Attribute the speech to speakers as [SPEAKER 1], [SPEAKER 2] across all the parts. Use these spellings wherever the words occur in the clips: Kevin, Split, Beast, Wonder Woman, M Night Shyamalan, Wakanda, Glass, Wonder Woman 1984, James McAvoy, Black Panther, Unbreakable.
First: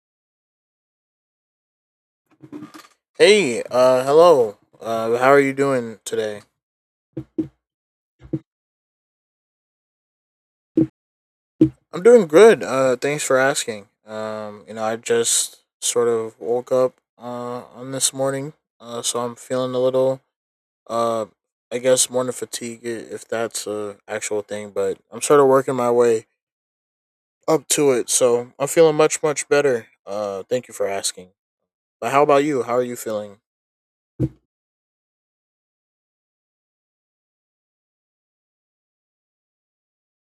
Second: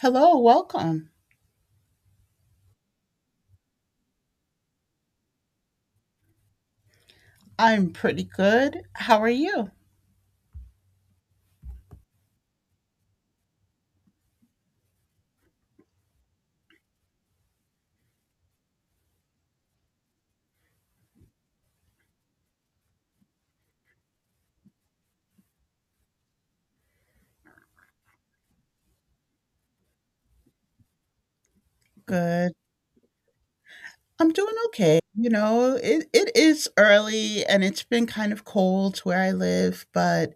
[SPEAKER 1] Hello, welcome.
[SPEAKER 2] Hey, hello. How are you doing today?
[SPEAKER 1] I'm pretty good. How are you?
[SPEAKER 2] I'm doing good. Thanks for asking. I just sort of woke up on this morning. So I'm feeling a little uh, I guess morning fatigue if that's a actual thing, but I'm sort of working my way up to it. So I'm feeling much better. Thank you for asking. But how about
[SPEAKER 1] Good.
[SPEAKER 2] you? How are you feeling?
[SPEAKER 1] I'm doing okay. You know, it is early and it's been kind of cold where I live, but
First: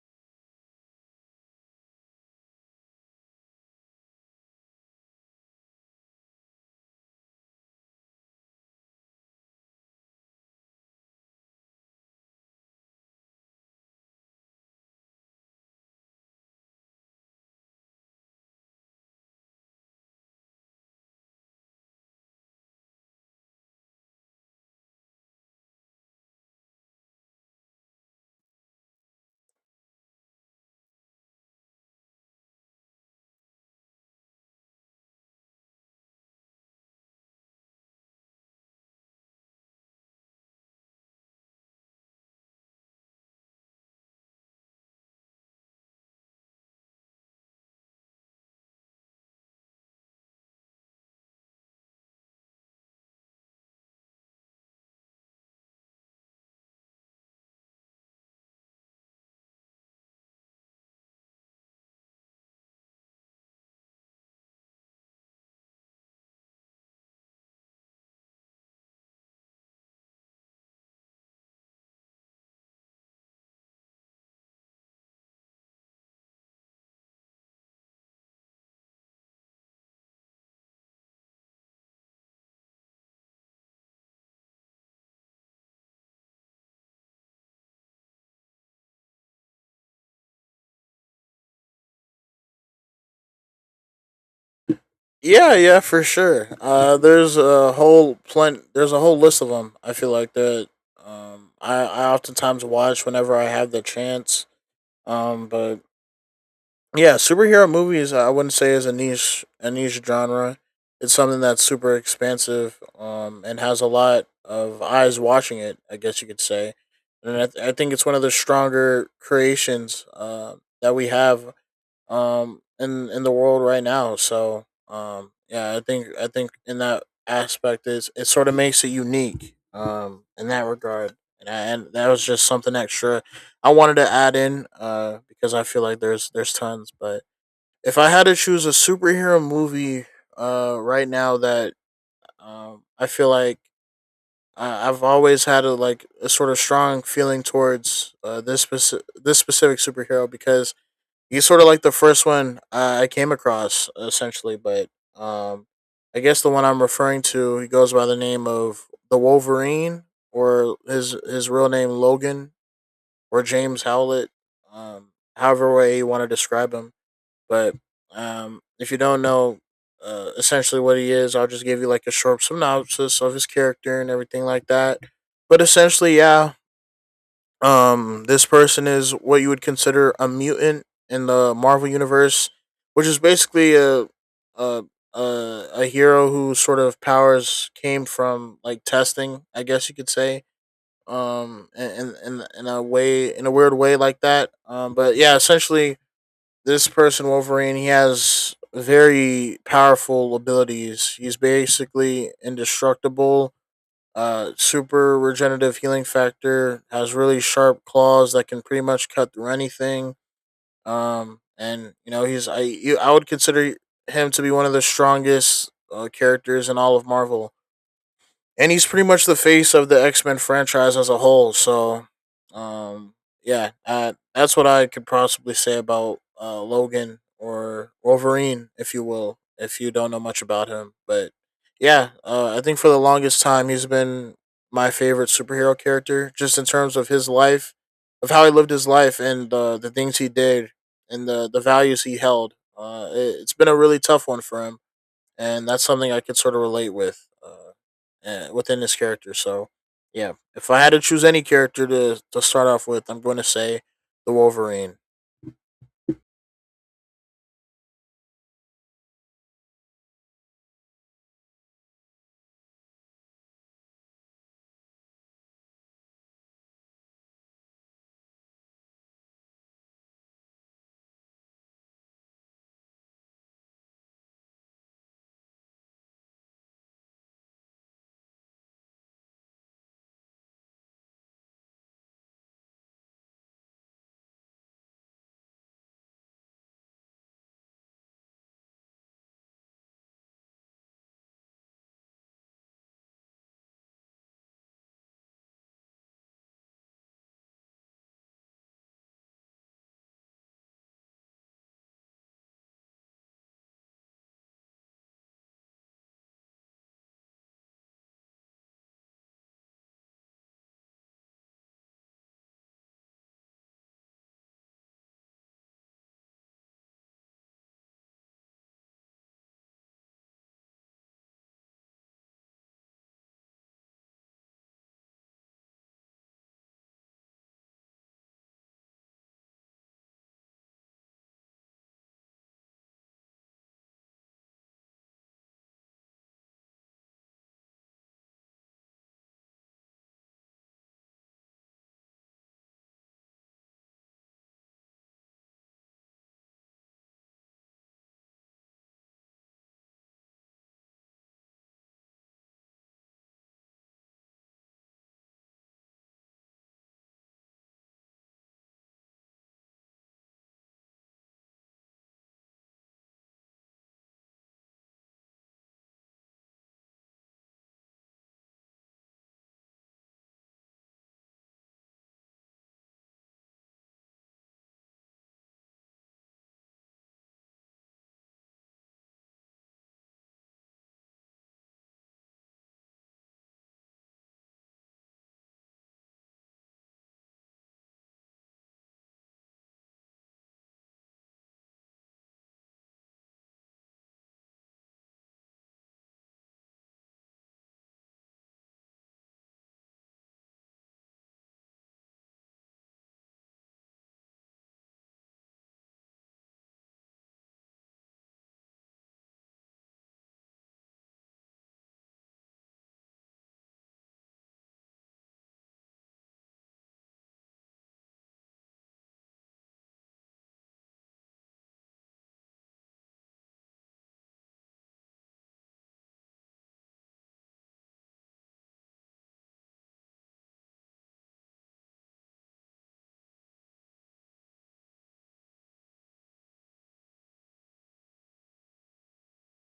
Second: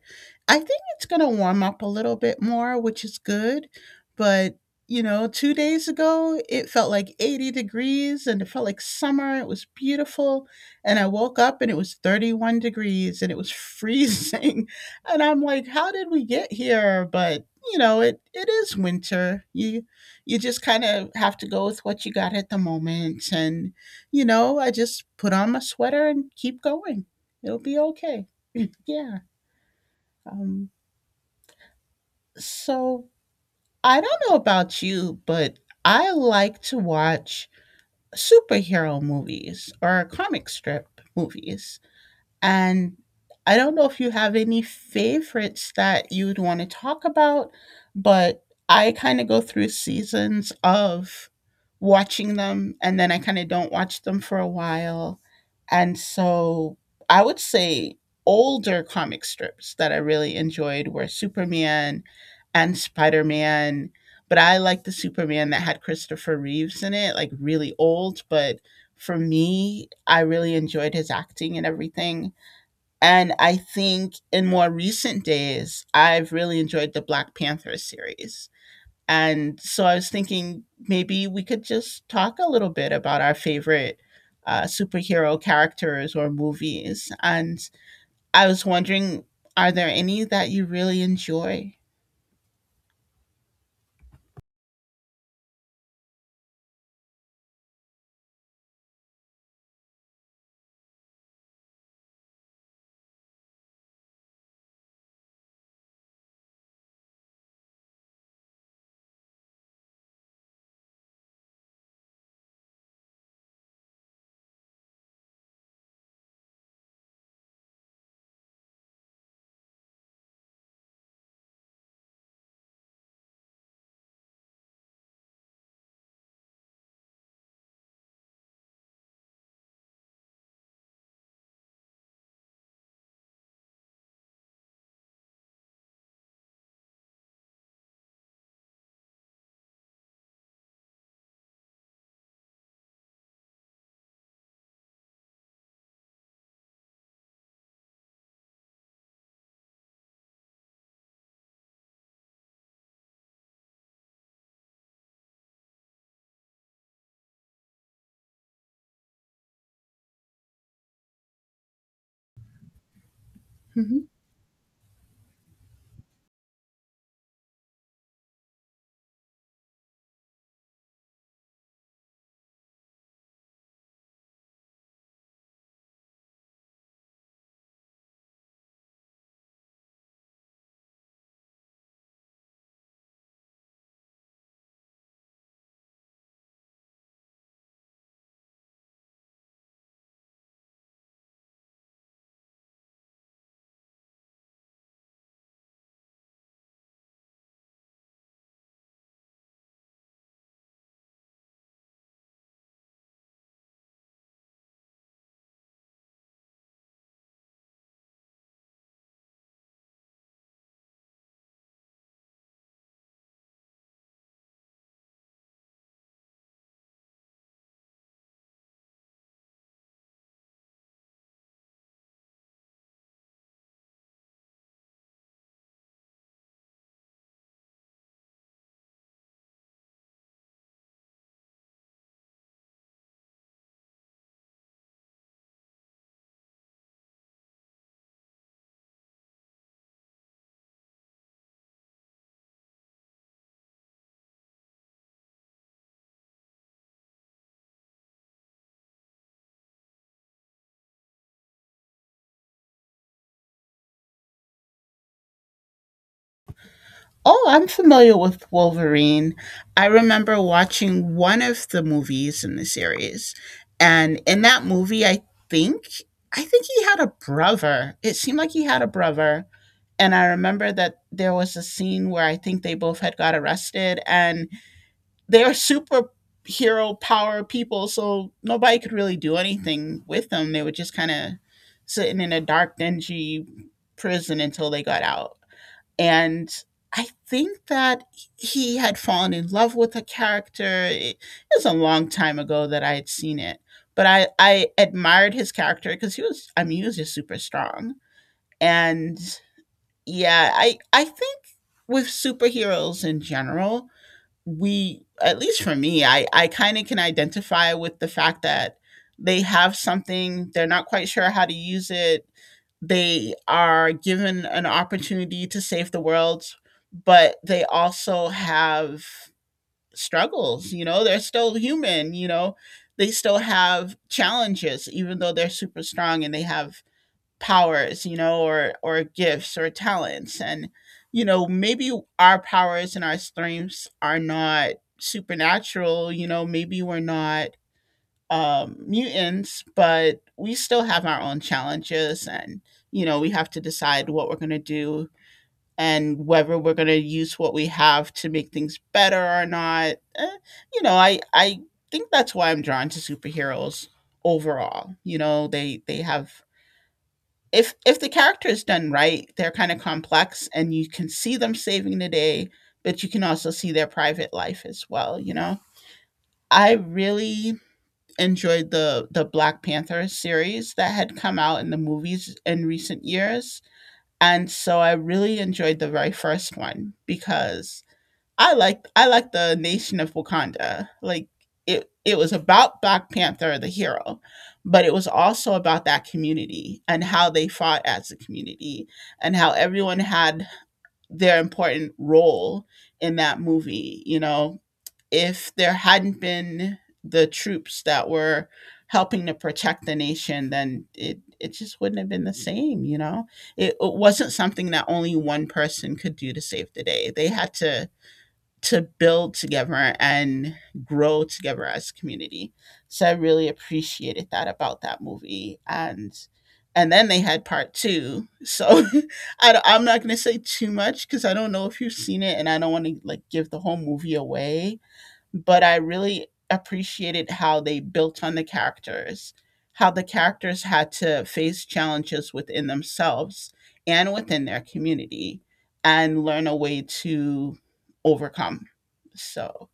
[SPEAKER 1] I think it's going to warm up a little bit more, which is good. But, you know, 2 days ago, it felt like 80 degrees and it felt like summer. It was beautiful. And I woke up and it was 31 degrees and it was freezing. And I'm like, how did we get here? But, you know, it is winter. You just kind of have to go with what you got at the moment, and you know, I just put on my sweater and keep going. It'll be okay. Yeah. Um, so I don't know about you, but I like to watch superhero movies or comic strip movies. And I don't know if you have any favorites that you'd want to talk about, but I kind of go through seasons of watching them and then I kind of don't watch them for a while. And so I would say older comic strips that I really enjoyed were Superman and Spider Man. But I like the Superman that had Christopher Reeves in it, like really old. But for me, I really enjoyed his acting and everything, and I think in more recent days, I've really enjoyed the Black Panther series. And so I was thinking maybe we could just talk a little bit about our favorite superhero characters or movies. And I was wondering, are there any that you really enjoy?
[SPEAKER 2] Yeah, yeah, for sure. There's a There's a whole list of them. I feel like that. I oftentimes watch whenever I have the chance. But Yeah, superhero movies I wouldn't say is a niche genre. It's something that's super expansive. And has a lot of eyes watching it, I guess you could say. I think it's one of the stronger creations. That we have in the world right now. So yeah, I think in that aspect is it sort of makes it unique in that regard. And that was just something extra I wanted to add in because I feel like there's tons, but if I had to choose a superhero movie right now that I feel like I've always had a like a sort of strong feeling towards uh, this specific superhero because he's sort of like the first one I came across, essentially. But um, I guess the one I'm referring to, he goes by the name of the Wolverine, or his real name Logan, or James
[SPEAKER 1] Mm-hmm.
[SPEAKER 2] Howlett. Um, however way you want to describe him. But if you don't know essentially what he is, I'll just give you like a short synopsis of his character and everything like that. But essentially, yeah, this person is what you would consider a mutant in the Marvel universe, which is basically a a hero whose sort of powers came from like testing, I guess you could say. In a way, in a weird way like that. But Yeah, essentially, this person Wolverine, he has very powerful abilities. He's basically indestructible, super regenerative healing factor, has really sharp claws that can pretty much cut through anything. And You know, I would consider him to be one of the strongest characters in all of Marvel, and he's pretty much the face of the X Men franchise as a whole. So, um, yeah, that's what I could possibly say about Logan or Wolverine, if you will, if you don't know much about him. But yeah, I think for the longest time he's been my favorite superhero character, just in terms of his life, of how he lived his life, and the things he did, and the values he held. It has been a really tough one for him, and that's something I could sort of relate with, within this character. So, yeah, if I had to choose any character to start off with, I'm going to say the Wolverine.
[SPEAKER 1] Oh, I'm familiar with Wolverine. I remember watching one of the movies in the series. And in that movie, think I think he had a brother. It seemed like he had a brother. And I remember that there was a scene where I think they both had got arrested, and they're superhero power people, so nobody could really do anything with them. They were just kind of sitting in a dark, dingy prison until they got out. And I think that he had fallen in love with a character. It was a long time ago that I had seen it, but I admired his character because he was, I mean, he was just super strong. And yeah, I think with superheroes in general, we, at least for me, I kind of can identify with the fact that they have something. They're not quite sure how to use it. They are given an opportunity to save the world, but they also have struggles. You know, they're still human. You know, they still have challenges even though they're super strong and they have powers, you know, or gifts or talents. And you know, maybe our powers and our strengths are not supernatural. You know, maybe we're not mutants, but we still have our own challenges. And you know, we have to decide what we're going to do, and whether we're going to use what we have to make things better or not. Eh, you know, I think that's why I'm drawn to superheroes overall. You know, they have, if the character is done right, they're kind of complex, and you can see them saving the day, but you can also see their private life as well, you know. I really enjoyed the Black Panther series that had come out in the movies in recent years. And so I really enjoyed the very first one because I like the Nation of Wakanda. Like it was about Black Panther the hero, but it was also about that community and how they fought as a community, and how everyone had their important role in that movie, you know. If there hadn't been the troops that were helping to protect the nation, then it just wouldn't have been the same, you know. It wasn't something that only one person could do to save the day. They had to build together and grow together as a community. So I really appreciated that about that movie, and then they had part 2. So I'm not going to say too much cuz I don't know if you've seen it and I don't want to like give the whole movie away, but I really appreciated how they built on the characters, how the characters had to face challenges within themselves and within their community, and learn a way to overcome. So,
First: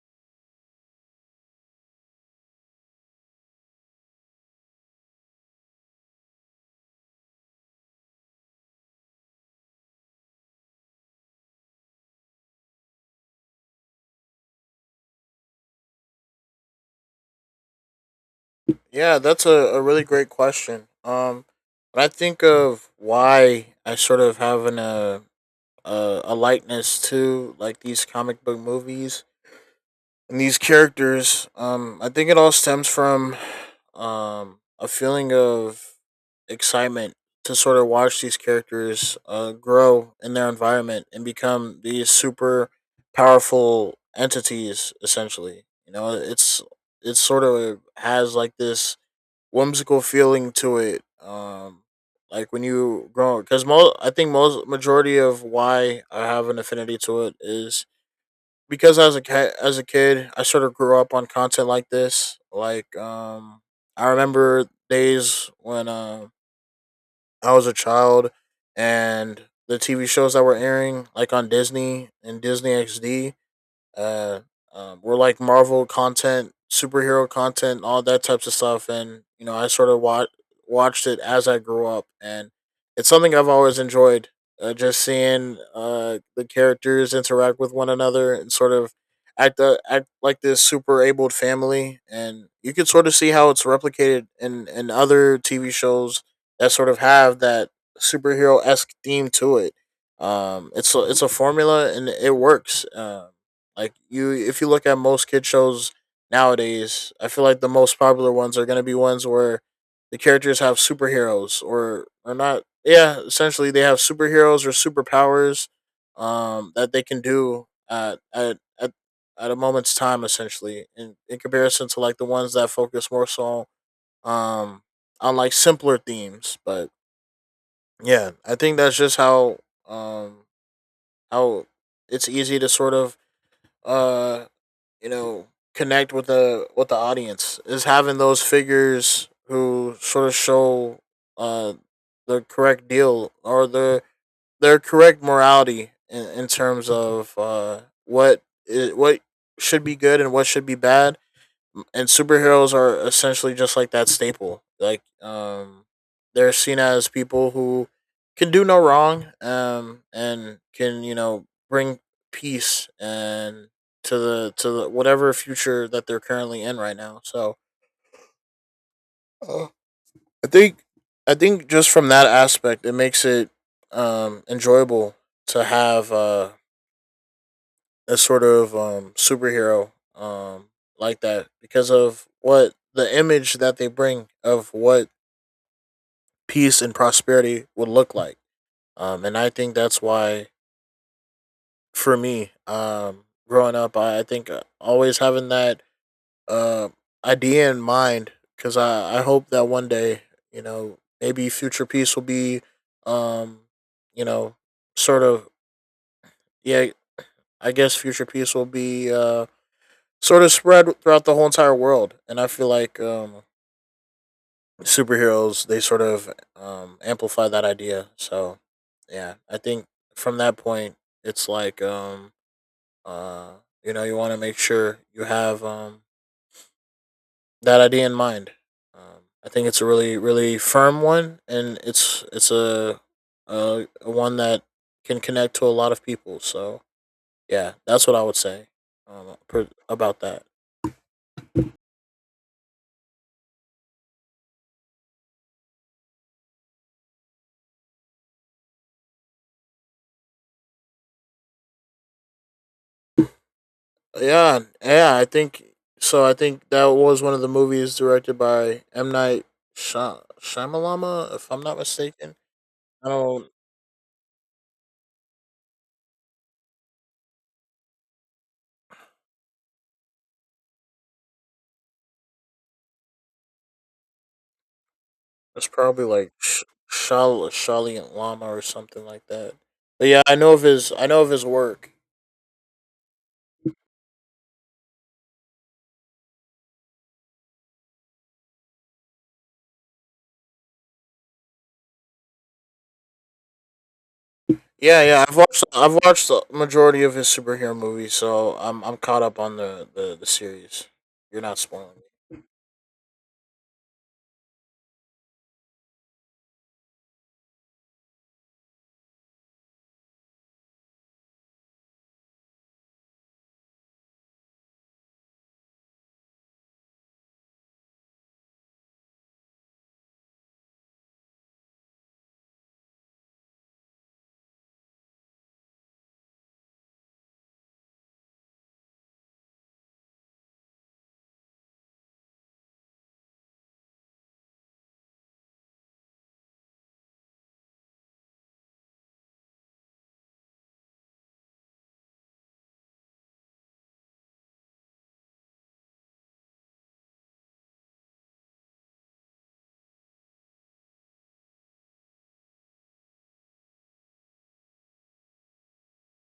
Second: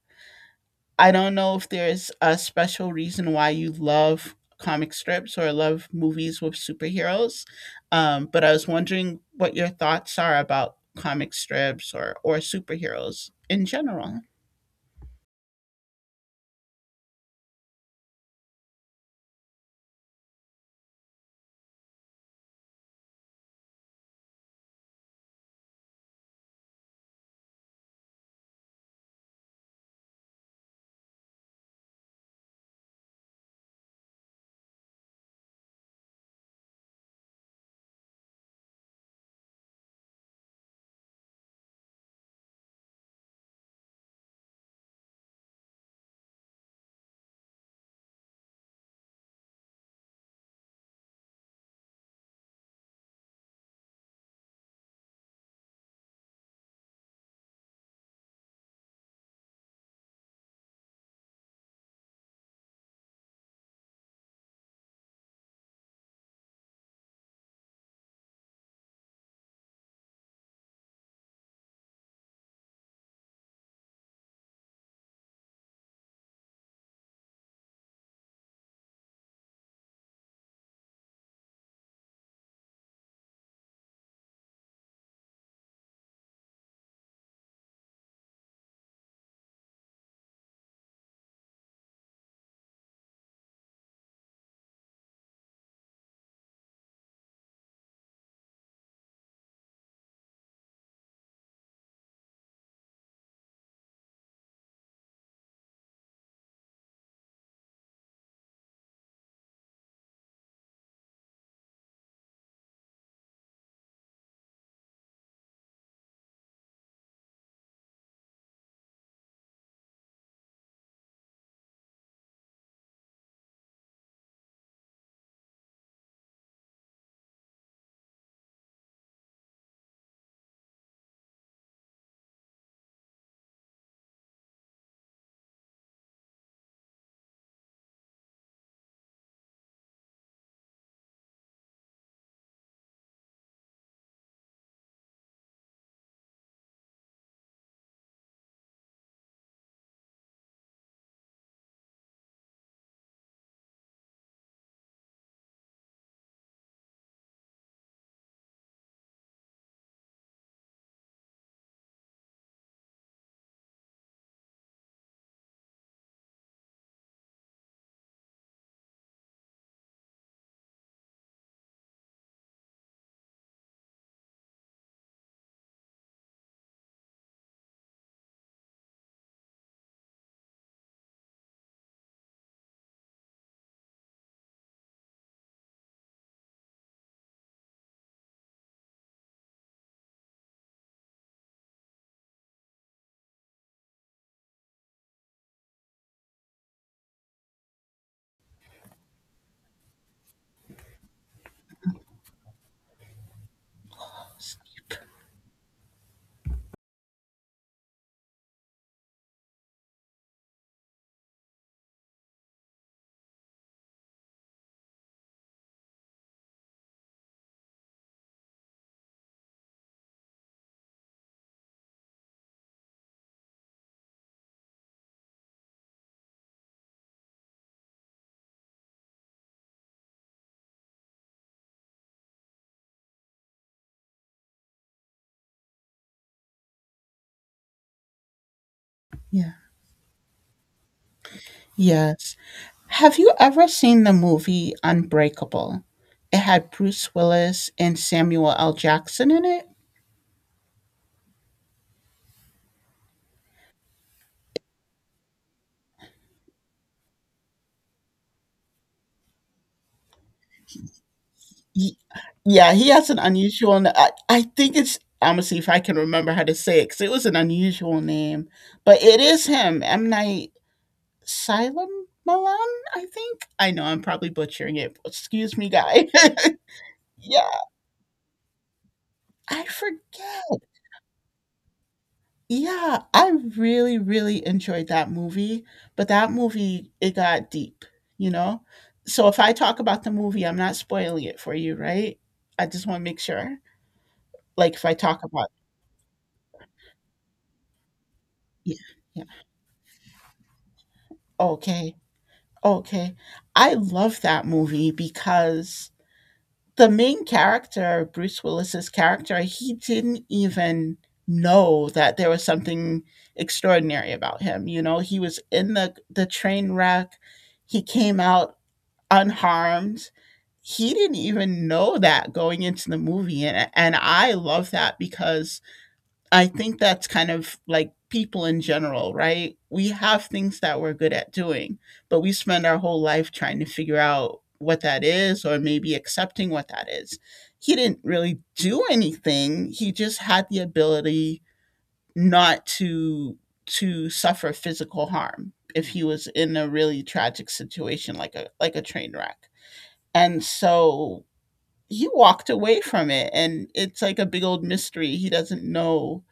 [SPEAKER 1] I don't know if there's a special reason why you love comic strips or love movies with superheroes, but I was wondering what your thoughts are about comic strips or superheroes in general.
[SPEAKER 2] Yeah, that's a really great question. When I think of why I sort of have a likeness to like these comic book movies, and these characters, I think it all stems from a feeling of excitement to sort of watch these characters grow in their environment and become these super powerful entities essentially. You know, it's sort of has like this whimsical feeling to it. Like when you grow, because most I think most majority of why I have an affinity to it is because as as a kid, I sort of grew up on content like this. Like, I remember days when I was a child, and the TV shows that were airing, like on Disney and Disney XD, uh, we're like Marvel content, superhero content, all that types of stuff. And you know, I sort of watched it as I grew up, and it's something I've always enjoyed. Just seeing the characters interact with one another and sort of act like this super abled family, and you can sort of see how it's replicated in other TV shows that sort of have that superhero esque theme to it. It's it's a formula and it works. Like, you, if you look at most kid shows nowadays, I feel like the most popular ones are going to be ones where the characters have superheroes or not yeah, essentially they have superheroes or superpowers that they can do at a moment's time essentially in comparison to like the ones that focus more so um on like simpler themes. But yeah, I think that's just um how it's easy to sort of uh you know connect with the audience is having those figures who sort of show uh the correct deal or their correct morality in terms of what is, what should be good and what should be bad. And superheroes are essentially just like that staple. Like, they're seen as people who can do no wrong, and can you know bring peace and to the whatever future that they're currently in right now. So, uh, I think I think just from that aspect, it makes it enjoyable to have a sort of superhero like that because of what the image that they bring of what peace and prosperity would look like. And I think that's why, for me, growing up, I think always having that uh, idea in mind, because I hope that one day, you know, maybe future peace will be, um, you know, sort of, yeah, I guess future peace will be sort of spread throughout the whole entire world. And I feel like superheroes, they sort of amplify that idea. So yeah, I think from that point, it's uh, you know, you want to make sure you have that idea in mind. I think it's a really firm one, and a one that can connect to a lot of people. So yeah, that's what I would say
[SPEAKER 1] Yeah.
[SPEAKER 2] about that.
[SPEAKER 1] Yes. Have you ever seen the movie Unbreakable? It had Bruce Willis and Samuel L. Jackson in it.
[SPEAKER 2] Yeah, yeah, I think so. I think that was one of the movies directed by M Night Shyamalama, if I'm not
[SPEAKER 1] Ye-
[SPEAKER 2] mistaken.
[SPEAKER 1] yeah, he
[SPEAKER 2] I
[SPEAKER 1] has an
[SPEAKER 2] don't.
[SPEAKER 1] unusual I think it's — I'm gonna see if I can remember how to say it because it was an unusual name, but it is him. M Night Shyamalan, I think. I know I'm probably butchering it. Excuse
[SPEAKER 2] It's
[SPEAKER 1] me,
[SPEAKER 2] probably
[SPEAKER 1] guy.
[SPEAKER 2] like
[SPEAKER 1] Yeah,
[SPEAKER 2] Shalient Lama or something like that.
[SPEAKER 1] I
[SPEAKER 2] But yeah,
[SPEAKER 1] forget.
[SPEAKER 2] I know of his work.
[SPEAKER 1] Yeah, I really, really enjoyed that movie, but that movie, it got deep, you know? So if I talk about the movie, I'm not spoiling it for you, right? I just want to make sure. Like if I
[SPEAKER 2] Yeah,
[SPEAKER 1] talk
[SPEAKER 2] yeah,
[SPEAKER 1] about —
[SPEAKER 2] I've watched the majority of his superhero movies, so
[SPEAKER 1] yeah,
[SPEAKER 2] I'm caught
[SPEAKER 1] yeah.
[SPEAKER 2] up on the series. You're not
[SPEAKER 1] Okay.
[SPEAKER 2] spoiling.
[SPEAKER 1] Okay. I love that movie because the main character, Bruce Willis's character, he didn't even know that there was something extraordinary about him. You know, he was in the train wreck. He came out unharmed. He didn't even know that going into the movie. And, I love that because I think that's kind of like people in general, right? We have things that we're good at doing, but we spend our whole life trying to figure out what that is or maybe accepting what that is. He didn't really do anything. He just had the ability not to suffer physical harm if he was in a really tragic situation like a train wreck. And so he walked away from it. And it's like a big old mystery. He doesn't know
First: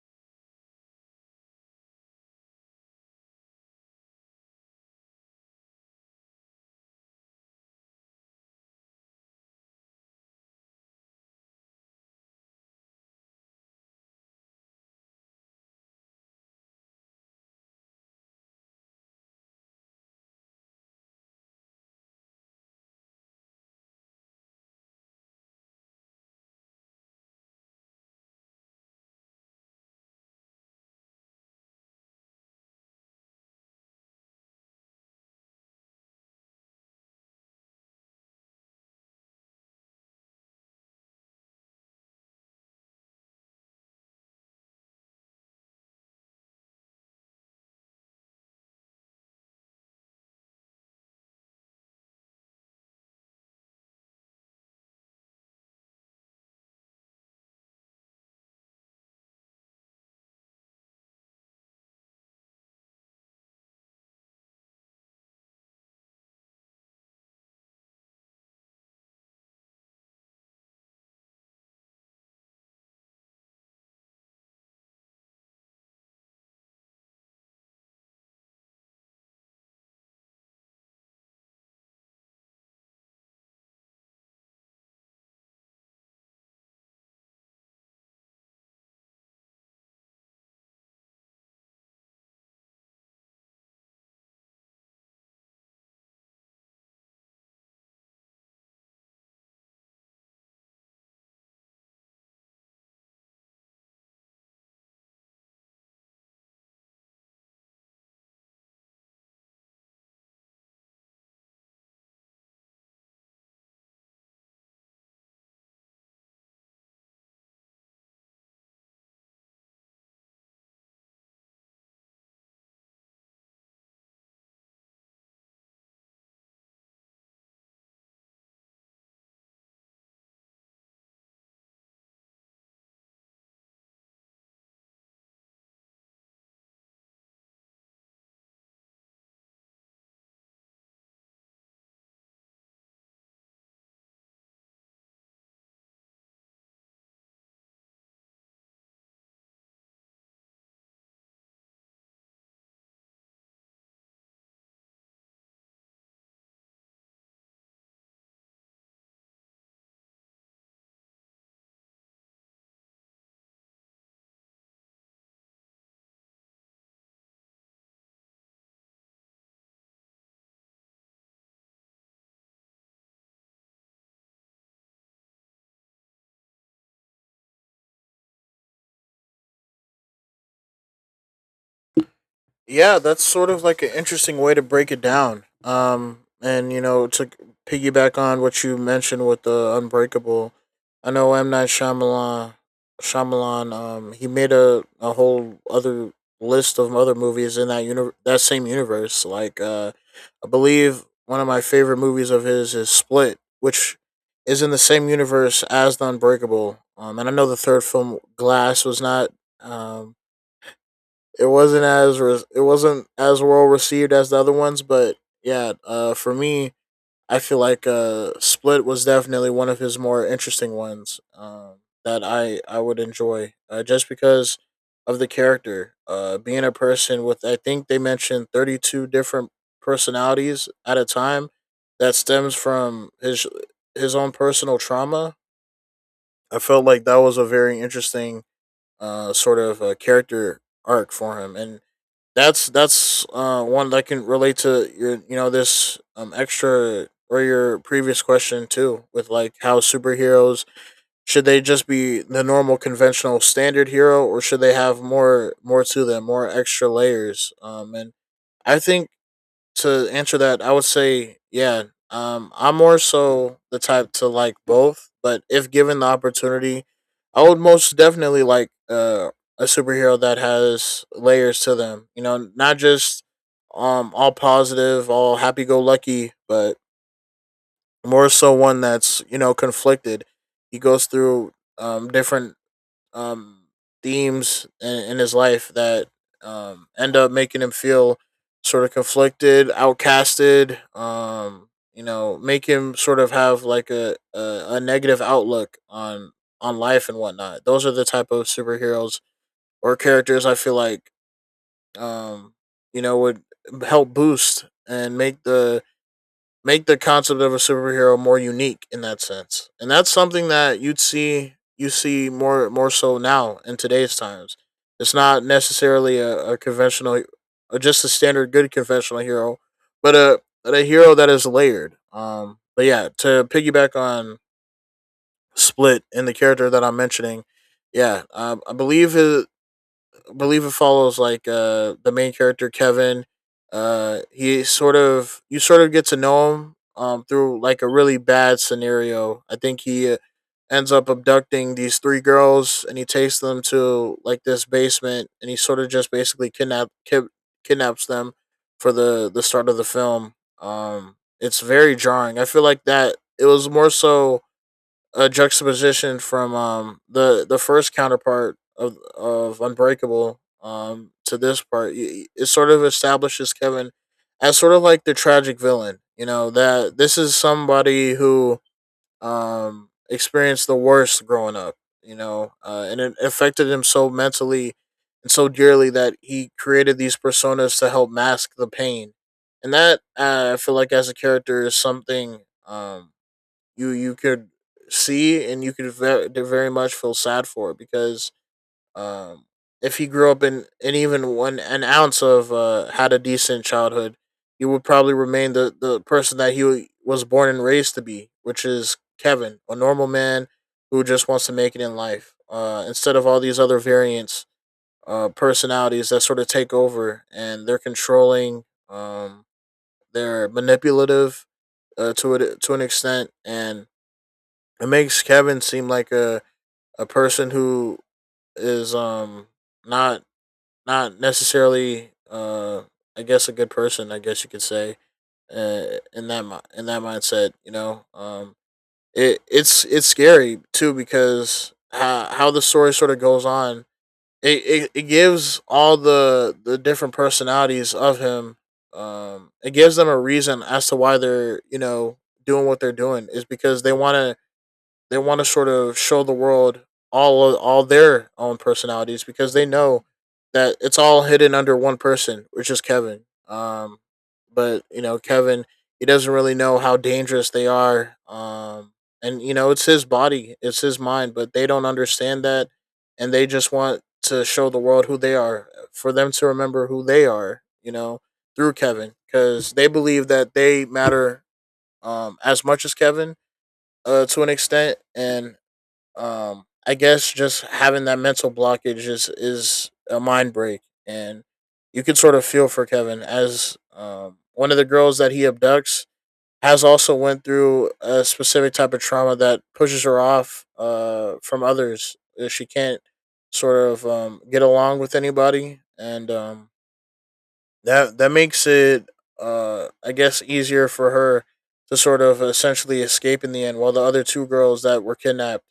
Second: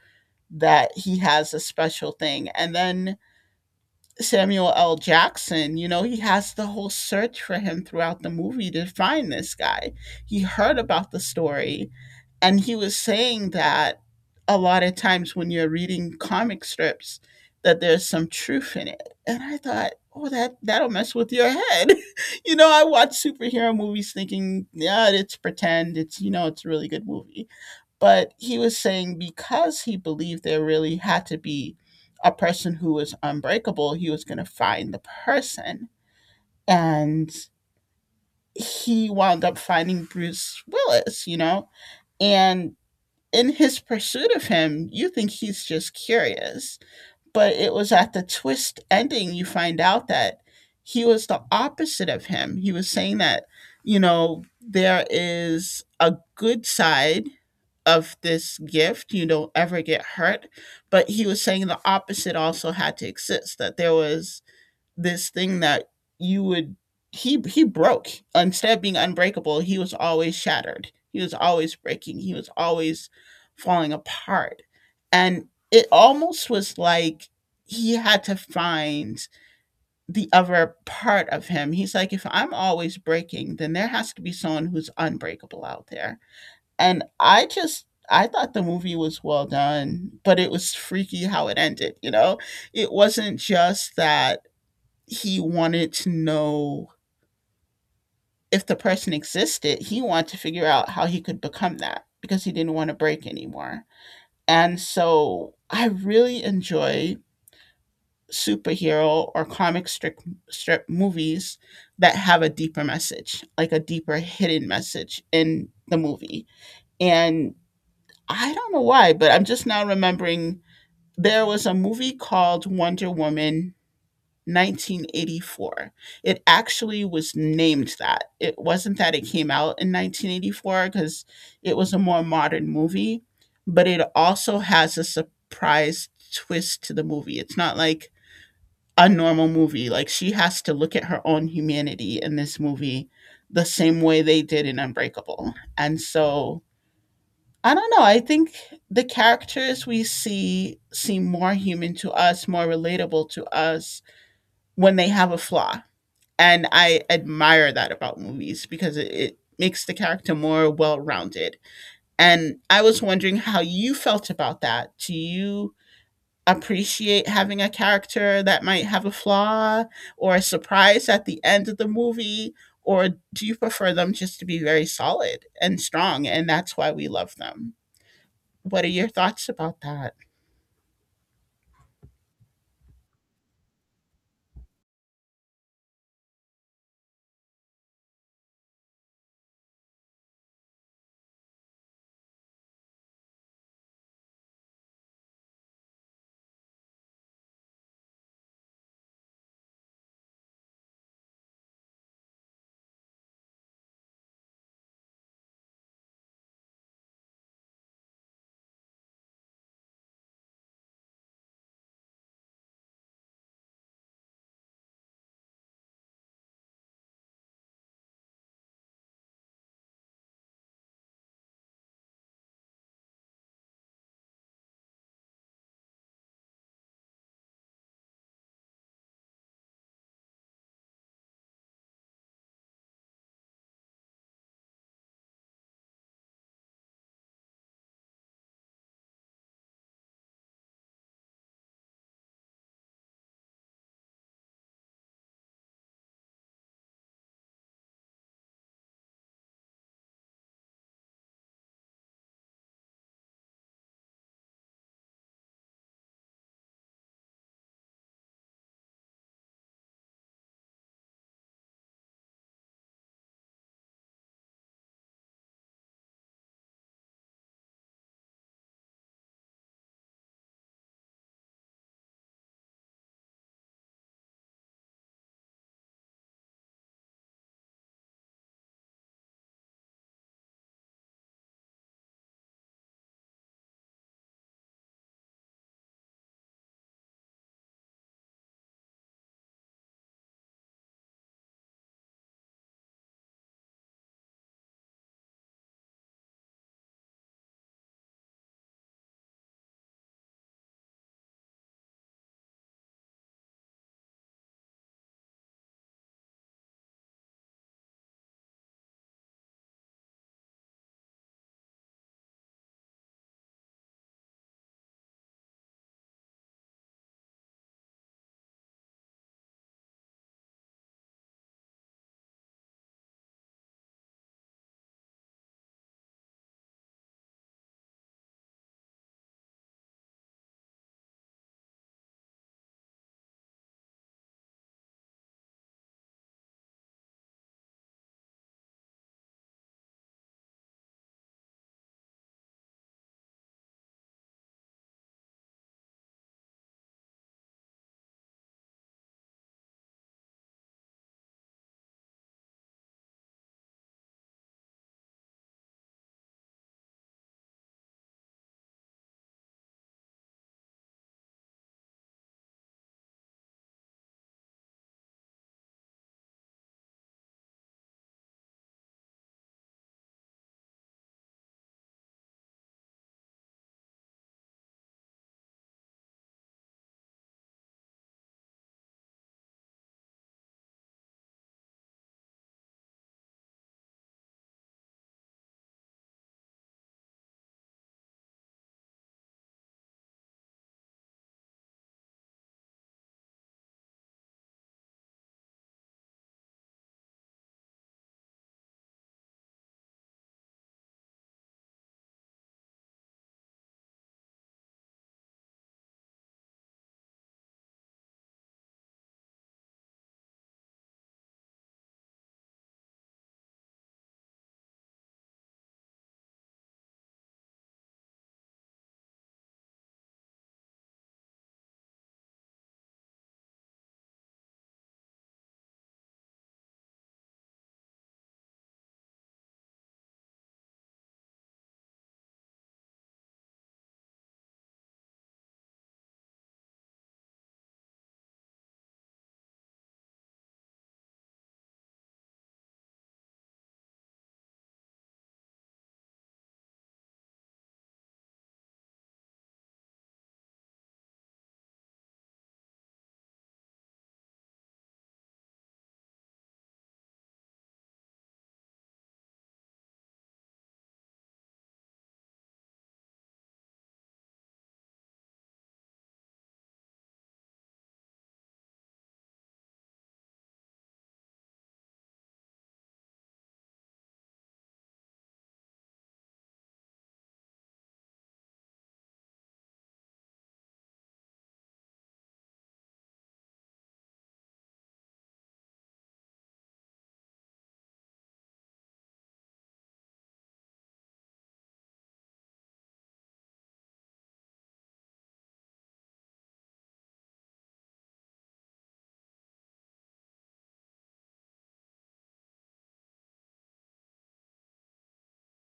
[SPEAKER 1] that he has a special thing. And then Samuel L. Jackson, you know, he has the whole search for him throughout the movie to find this guy. He heard about the story, and he was saying that a lot of times when you're reading comic strips, that there's some truth in it. And I thought, oh, that'll mess with your head. You know, I watch superhero movies thinking, yeah, it's pretend, it's, you know, it's a really good movie, but he was saying, because he believed there really had to be a person who was unbreakable, he was going to find the person. And he wound up finding Bruce Willis, you know. And in his pursuit of him, you think he's just curious. But it was at the twist ending you find out that he was the opposite of him. He was saying that, you know, there is a good side of this gift: you don't ever get hurt. But he was saying the opposite also had to exist, that there was this thing that you would — he broke. Instead of being unbreakable, he was always shattered. He was always breaking. He was always falling apart. And it almost was like he had to find the other part of him. He's like, if I'm always breaking, then there has to be someone who's unbreakable out there. And I just I thought the movie was well done, but it was freaky how it ended, you know. It wasn't just that he wanted to know if the person existed. He wanted to figure out how he could become that because he didn't want to break anymore. And so I really enjoy superhero or comic strip movies that have a deeper message, like a deeper hidden message in the movie. And I don't know why, but I'm just now remembering there was a movie called Wonder Woman 1984. It actually was named that. It wasn't that it came out in 1984 because it was a more modern movie, but it also has a surprise twist to the movie. It's not like a normal movie. Like she has to look at her own humanity in this movie the same way they did in Unbreakable. And so I don't know. I think the characters we see seem more human to us, more relatable to us when they have a flaw. And I admire that about movies because it makes the character more well-rounded. And I was wondering how you felt about that. Do you appreciate having a character that might have a flaw or a surprise at the end of the movie? Or do you prefer them just to be very solid and strong, and that's why we love them? What are your thoughts about that?
[SPEAKER 2] Yeah, that's sort of like an interesting way to break it down. And you know, to piggyback on what you mentioned with the Unbreakable, I know M Night Shyamalan, he made a whole other list of other movies in that that same universe. Like, I believe one of my favorite movies of his is Split, which is in the same universe as the Unbreakable. And I know the third film, Glass, was not um it wasn't as well received as the other ones. But yeah, for me, I feel like Split was definitely one of his more interesting ones, that I would enjoy, just because of the character being a person with, I think they mentioned, 32 different personalities at a time that stems from his own personal trauma. I felt like that was a very interesting character arc for him. And that's one that can relate to your, you know, this extra or your previous question too, with like how superheroes, should they just be the normal conventional standard hero, or should they have more to them, more extra layers? And I think to answer that, I would say, yeah, I'm more so the type to like both, but if given the opportunity, I would most definitely like a superhero that has layers to them. You know, not just all positive, all happy go lucky, but more so one that's you know conflicted. He goes through different um, themes in his life that end up making him feel sort of conflicted, outcasted. You know, make him sort of have like a negative outlook on life and whatnot. Those are the type of superheroes or characters I feel like um, you know would help boost and make the concept of a superhero more unique in that sense. And that's something that you see more so now in today's times. It's not necessarily a conventional or just a standard good conventional hero, but a hero that is layered. But yeah, to piggyback on Split and the character that I'm mentioning, yeah, I believe it follows like the main character Kevin. He sort of you sort of get to know him through like a really bad scenario. I think he ends up abducting these three girls, and he takes them to like this basement, and he sort of just basically kidnaps them for the start of the film. It's very jarring. I feel like that it was more so a juxtaposition from the first counterpart of Unbreakable to this part. It sort of establishes Kevin as sort of like the tragic villain. You know that this is somebody who experienced the worst growing up. You know, and it affected him so mentally and so dearly that he created these personas to help mask the pain. And that, I feel like, as a character is something, um you could see and you could very, very much feel sad for, because um, if he grew up in and even one an ounce of had a decent childhood, he would probably remain the person that he was born and raised to be, which is Kevin, a normal man who just wants to make it in life. Instead of all these other variants, personalities that sort of take over, and they're controlling, they're manipulative to it to an extent, and it makes Kevin seem like a person who is, not not necessarily, I guess a good person, I guess you could say, uh, in in that mindset. You know, it's scary too, because how the story sort of goes on, it gives all the different personalities of him. It gives them a reason as to why they're, you know, doing what they're doing, is because they want to sort of show the world all of, all their own personalities, because they know that it's all hidden under one person, which is Kevin. But you know, Kevin, he doesn't really know how dangerous they are. And you know, it's his body, it's his mind, but they don't understand that, and they just want to show the world who they are, for them to remember who they are. You know, through Kevin, because they believe that they matter as much as Kevin, to an extent. And I guess just having that mental blockage is a mind break. And you can sort of feel for Kevin, as one of the girls that he abducts has also went through a specific type of trauma that pushes her off from others. She can't sort of get along with anybody, and that makes it, I guess, easier for her to sort of essentially escape in the end, while the other two girls that were kidnapped,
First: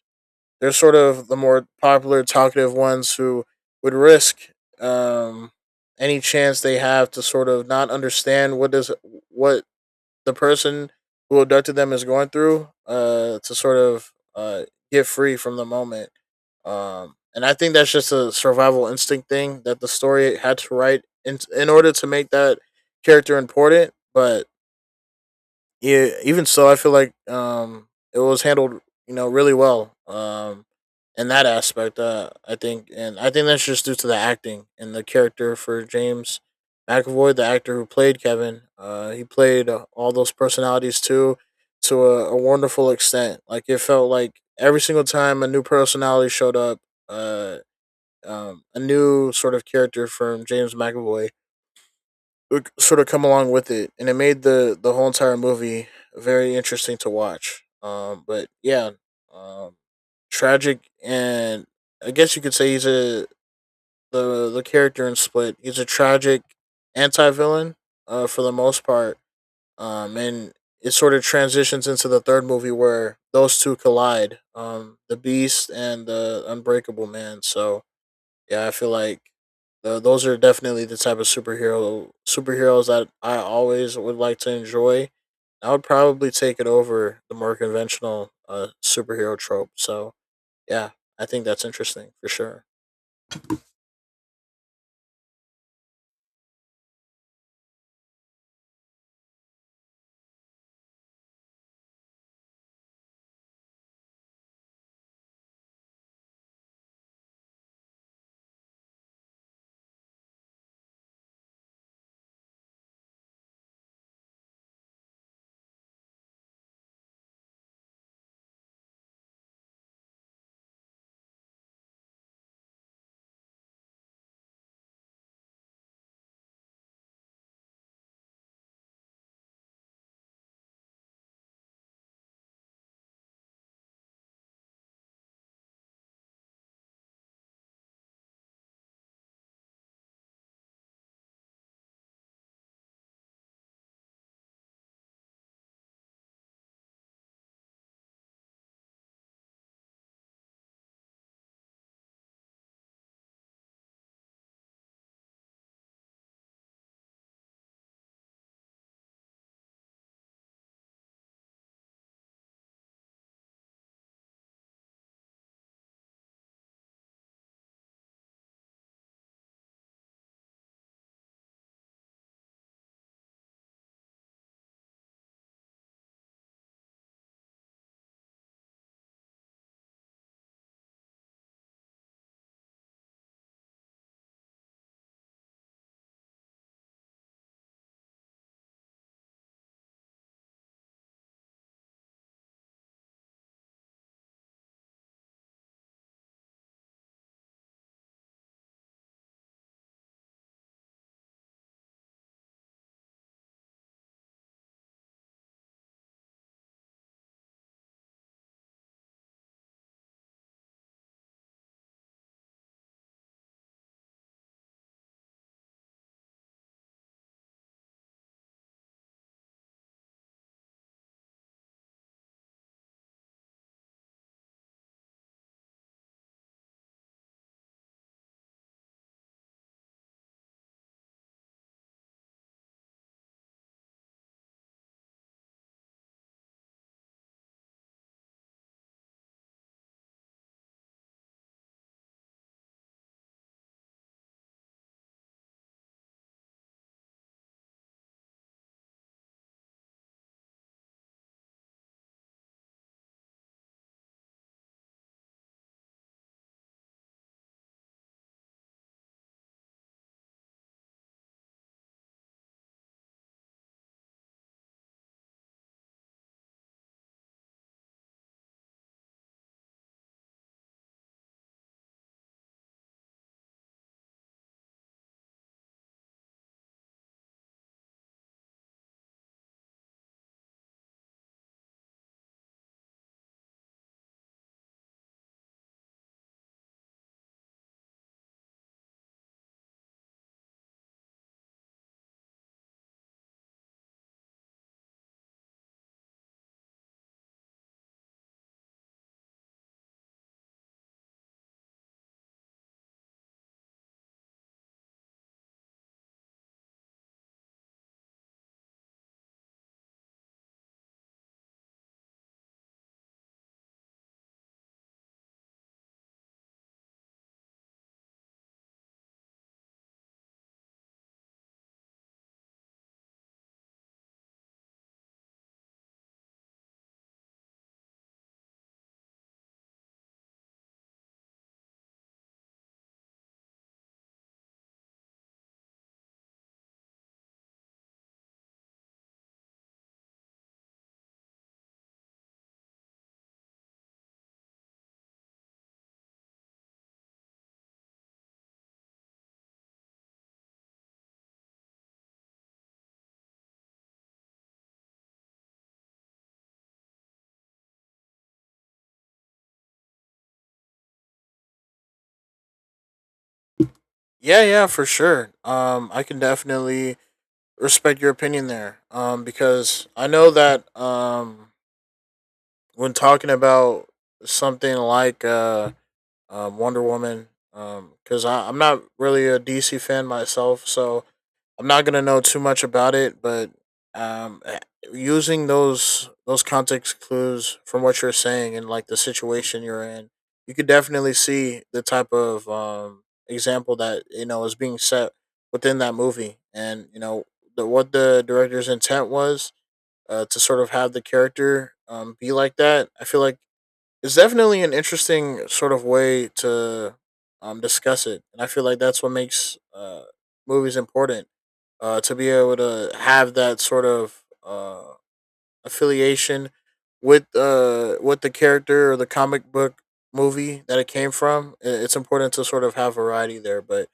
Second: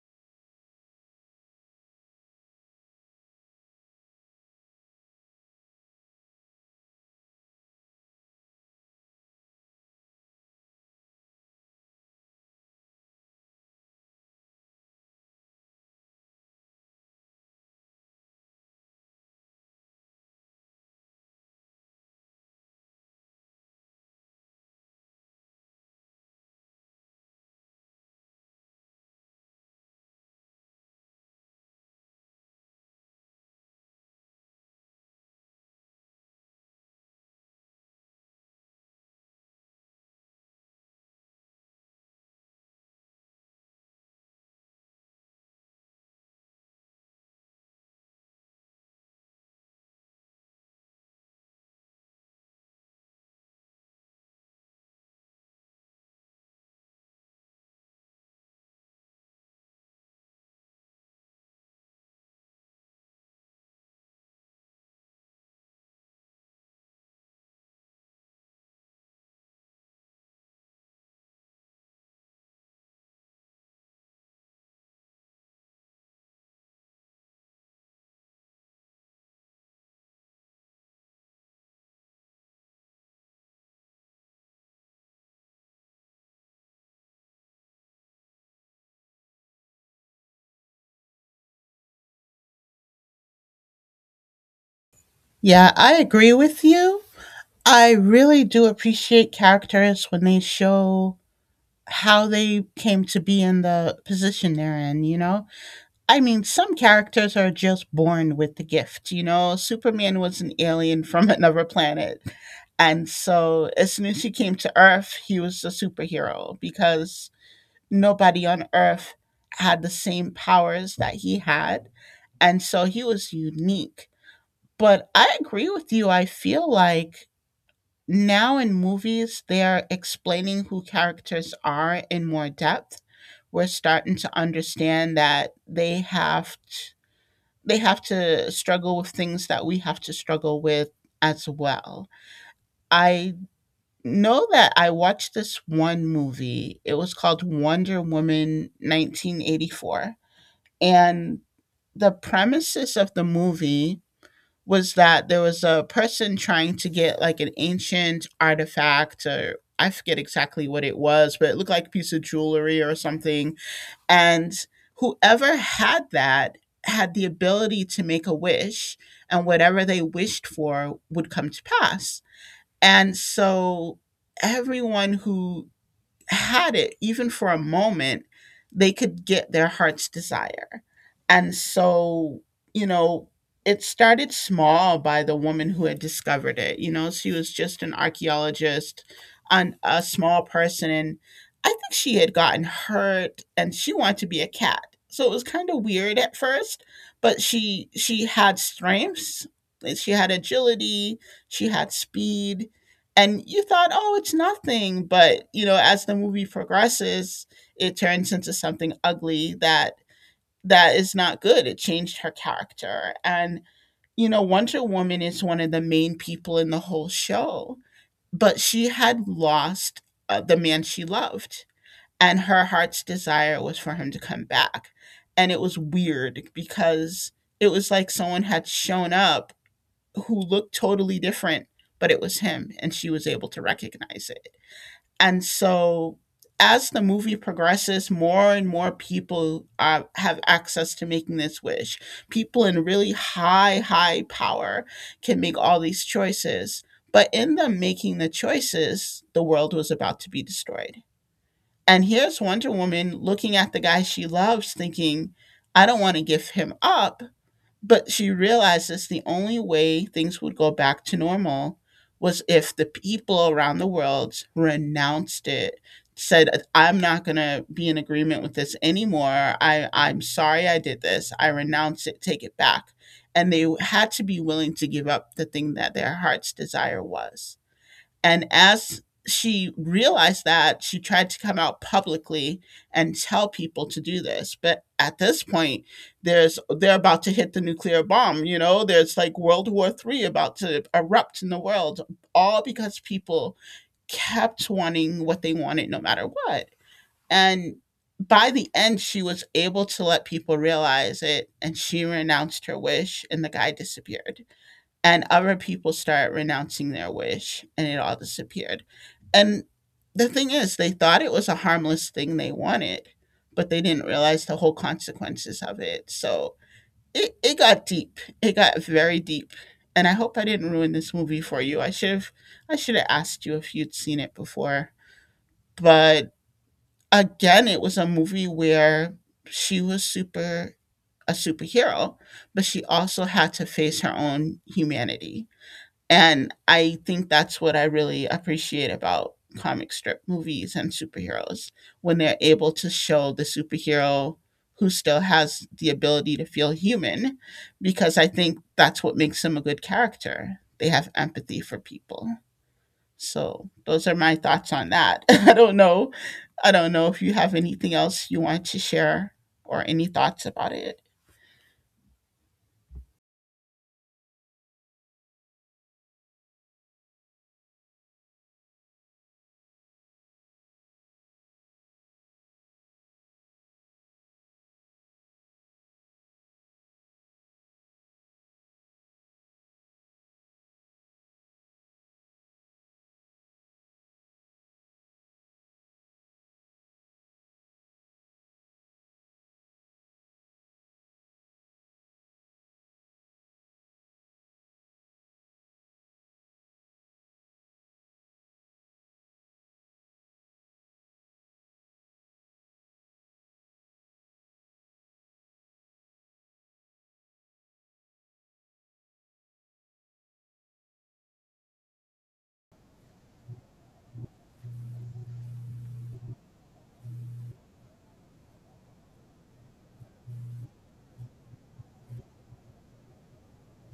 [SPEAKER 2] they're sort of the more popular, talkative ones who would risk um, any chance they have to sort of not understand what does what the person who abducted them is going through, to sort of get free from the moment. And I think that's just a survival instinct thing that the story had to write in order to make that character important. But yeah, even so, I feel like, it was handled, you know, really well. In that aspect, I think, and I think that's just due to the acting and the character for James McAvoy, the actor who played Kevin. He played all those personalities too, to a wonderful extent. Like, it felt like every single time a new personality showed up, uh, a new sort of character from James McAvoy sort of come along with it, and it made the whole entire movie very interesting to watch. But yeah, um, tragic, and I guess you could say he's a the character in Split. He's a tragic anti villain, for the most part. And it sort of transitions into the third movie, where those two collide, the Beast and the Unbreakable Man. So yeah, I feel like those are definitely the type of superheroes that I always would like to enjoy. I would probably take it over the more conventional, superhero trope. So yeah, I think that's interesting for sure.
[SPEAKER 1] Yeah, I agree with you. I really do appreciate characters when they show how they came to be in the position they're in, you know? I mean, some characters are just born with the gift, you know? Superman was an alien from another planet. And so as soon as he came to Earth, he was a superhero because nobody on Earth had the same powers that he had. And so he was unique. But I agree with you. I feel like now in movies they are explaining who characters are in more depth. We're starting to understand that they have to struggle with things that we have to struggle with as well. I know that I watched this one movie. It was called Wonder Woman 1984. And the premises of the movie was that there was a person trying to get like an ancient artifact, or I forget exactly what it was, but it looked like a piece of jewelry or something. And whoever had that had the ability to make a wish, and whatever they wished for would come to pass. And so everyone who had it, even for a moment, they could get their heart's desire. And so, you know, it started small by the woman who had discovered it. You know, she was just an archaeologist and a small person. And I think she had gotten hurt and she wanted to be a cat. So it was kind of weird at first, but she had strengths. She had agility, she had speed, and you thought, oh, it's nothing. But you know, as the movie progresses, it turns into something ugly that is not good. It changed her character. And you know, Wonder Woman is one of the main people in the whole show, but she had lost the man she loved, and her heart's desire was for him to come back. And it was weird because it was like someone had shown up who looked totally different, but it was him, and she was able to recognize it. And so, as the movie progresses, more and more people have access to making this wish. People in really high, high power can make all these choices. But in them making the choices, the world was about to be destroyed. And here's Wonder Woman looking at the guy she loves, thinking, I don't want to give him up, but she realizes the only way things would go back to normal was if the people around the world renounced it, said, I'm not going to be in agreement with this anymore. I'm sorry I did this. I renounce it, take it back. And they had to be willing to give up the thing that their heart's desire was. And as she realized that, she tried to come out publicly and tell people to do this. But at this point, there's they're about to hit the nuclear bomb. You know, there's like World War Three about to erupt in the world, all because people kept wanting what they wanted no matter what. And by the end, she was able to let people realize it, and she renounced her wish and the guy disappeared and other people started renouncing their wish and it all disappeared. And the thing is, they thought it was a harmless thing they wanted, but they didn't realize the whole consequences of it. So it got deep. It got very deep. And I hope I didn't ruin this movie for you. I should have asked you if you'd seen it before. But again, it was a movie where she was super a superhero, but she also had to face her own humanity, and I think that's what I really appreciate about comic strip movies and superheroes, when they're able to show the superhero who still has the ability to feel human, because I think that's what makes them a good character. They have empathy for people. So those are my thoughts on that. I don't know. I don't know if you have anything else you want to share or any thoughts about it.
[SPEAKER 2] Yeah, yeah, for sure. I can definitely respect your opinion there. Because I know that, when talking about something like Wonder Woman, because I'm not really a DC fan myself, so I'm not gonna know too much about it. But um, eh, using those context clues from what you're saying and like the situation you're in, you could definitely see the type of, example that, you know, is being set within that movie, and you know the, what the director's intent was, to sort of have the character, be like that. I feel like it's definitely an interesting sort of way to discuss it, and I feel like that's what makes, movies important. To be able to have that sort of, affiliation with the character or the comic book movie that it came from. It's important to sort of have variety there. But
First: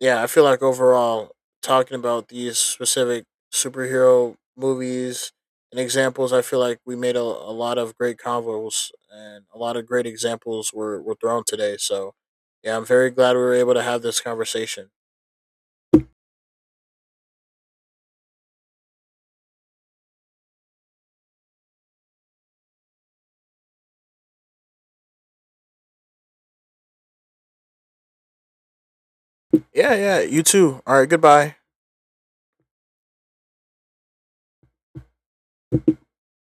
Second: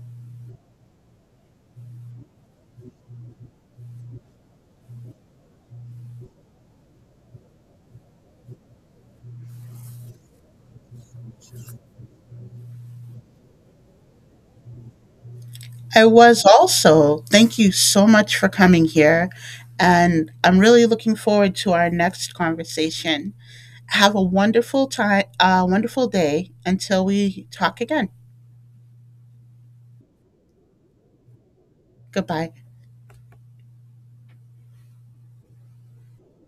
[SPEAKER 2] yeah, I feel like overall, talking about these specific superhero movies and examples, I feel like we made a lot of great convos, and a lot of great examples were thrown today. So yeah, I'm very glad we were able to have this conversation.
[SPEAKER 1] I was also. Thank you so much for coming here. And I'm really looking forward to our next conversation. Have a wonderful time, wonderful day until we talk again.
[SPEAKER 2] Yeah, yeah, you too. All right, goodbye.
[SPEAKER 1] Goodbye.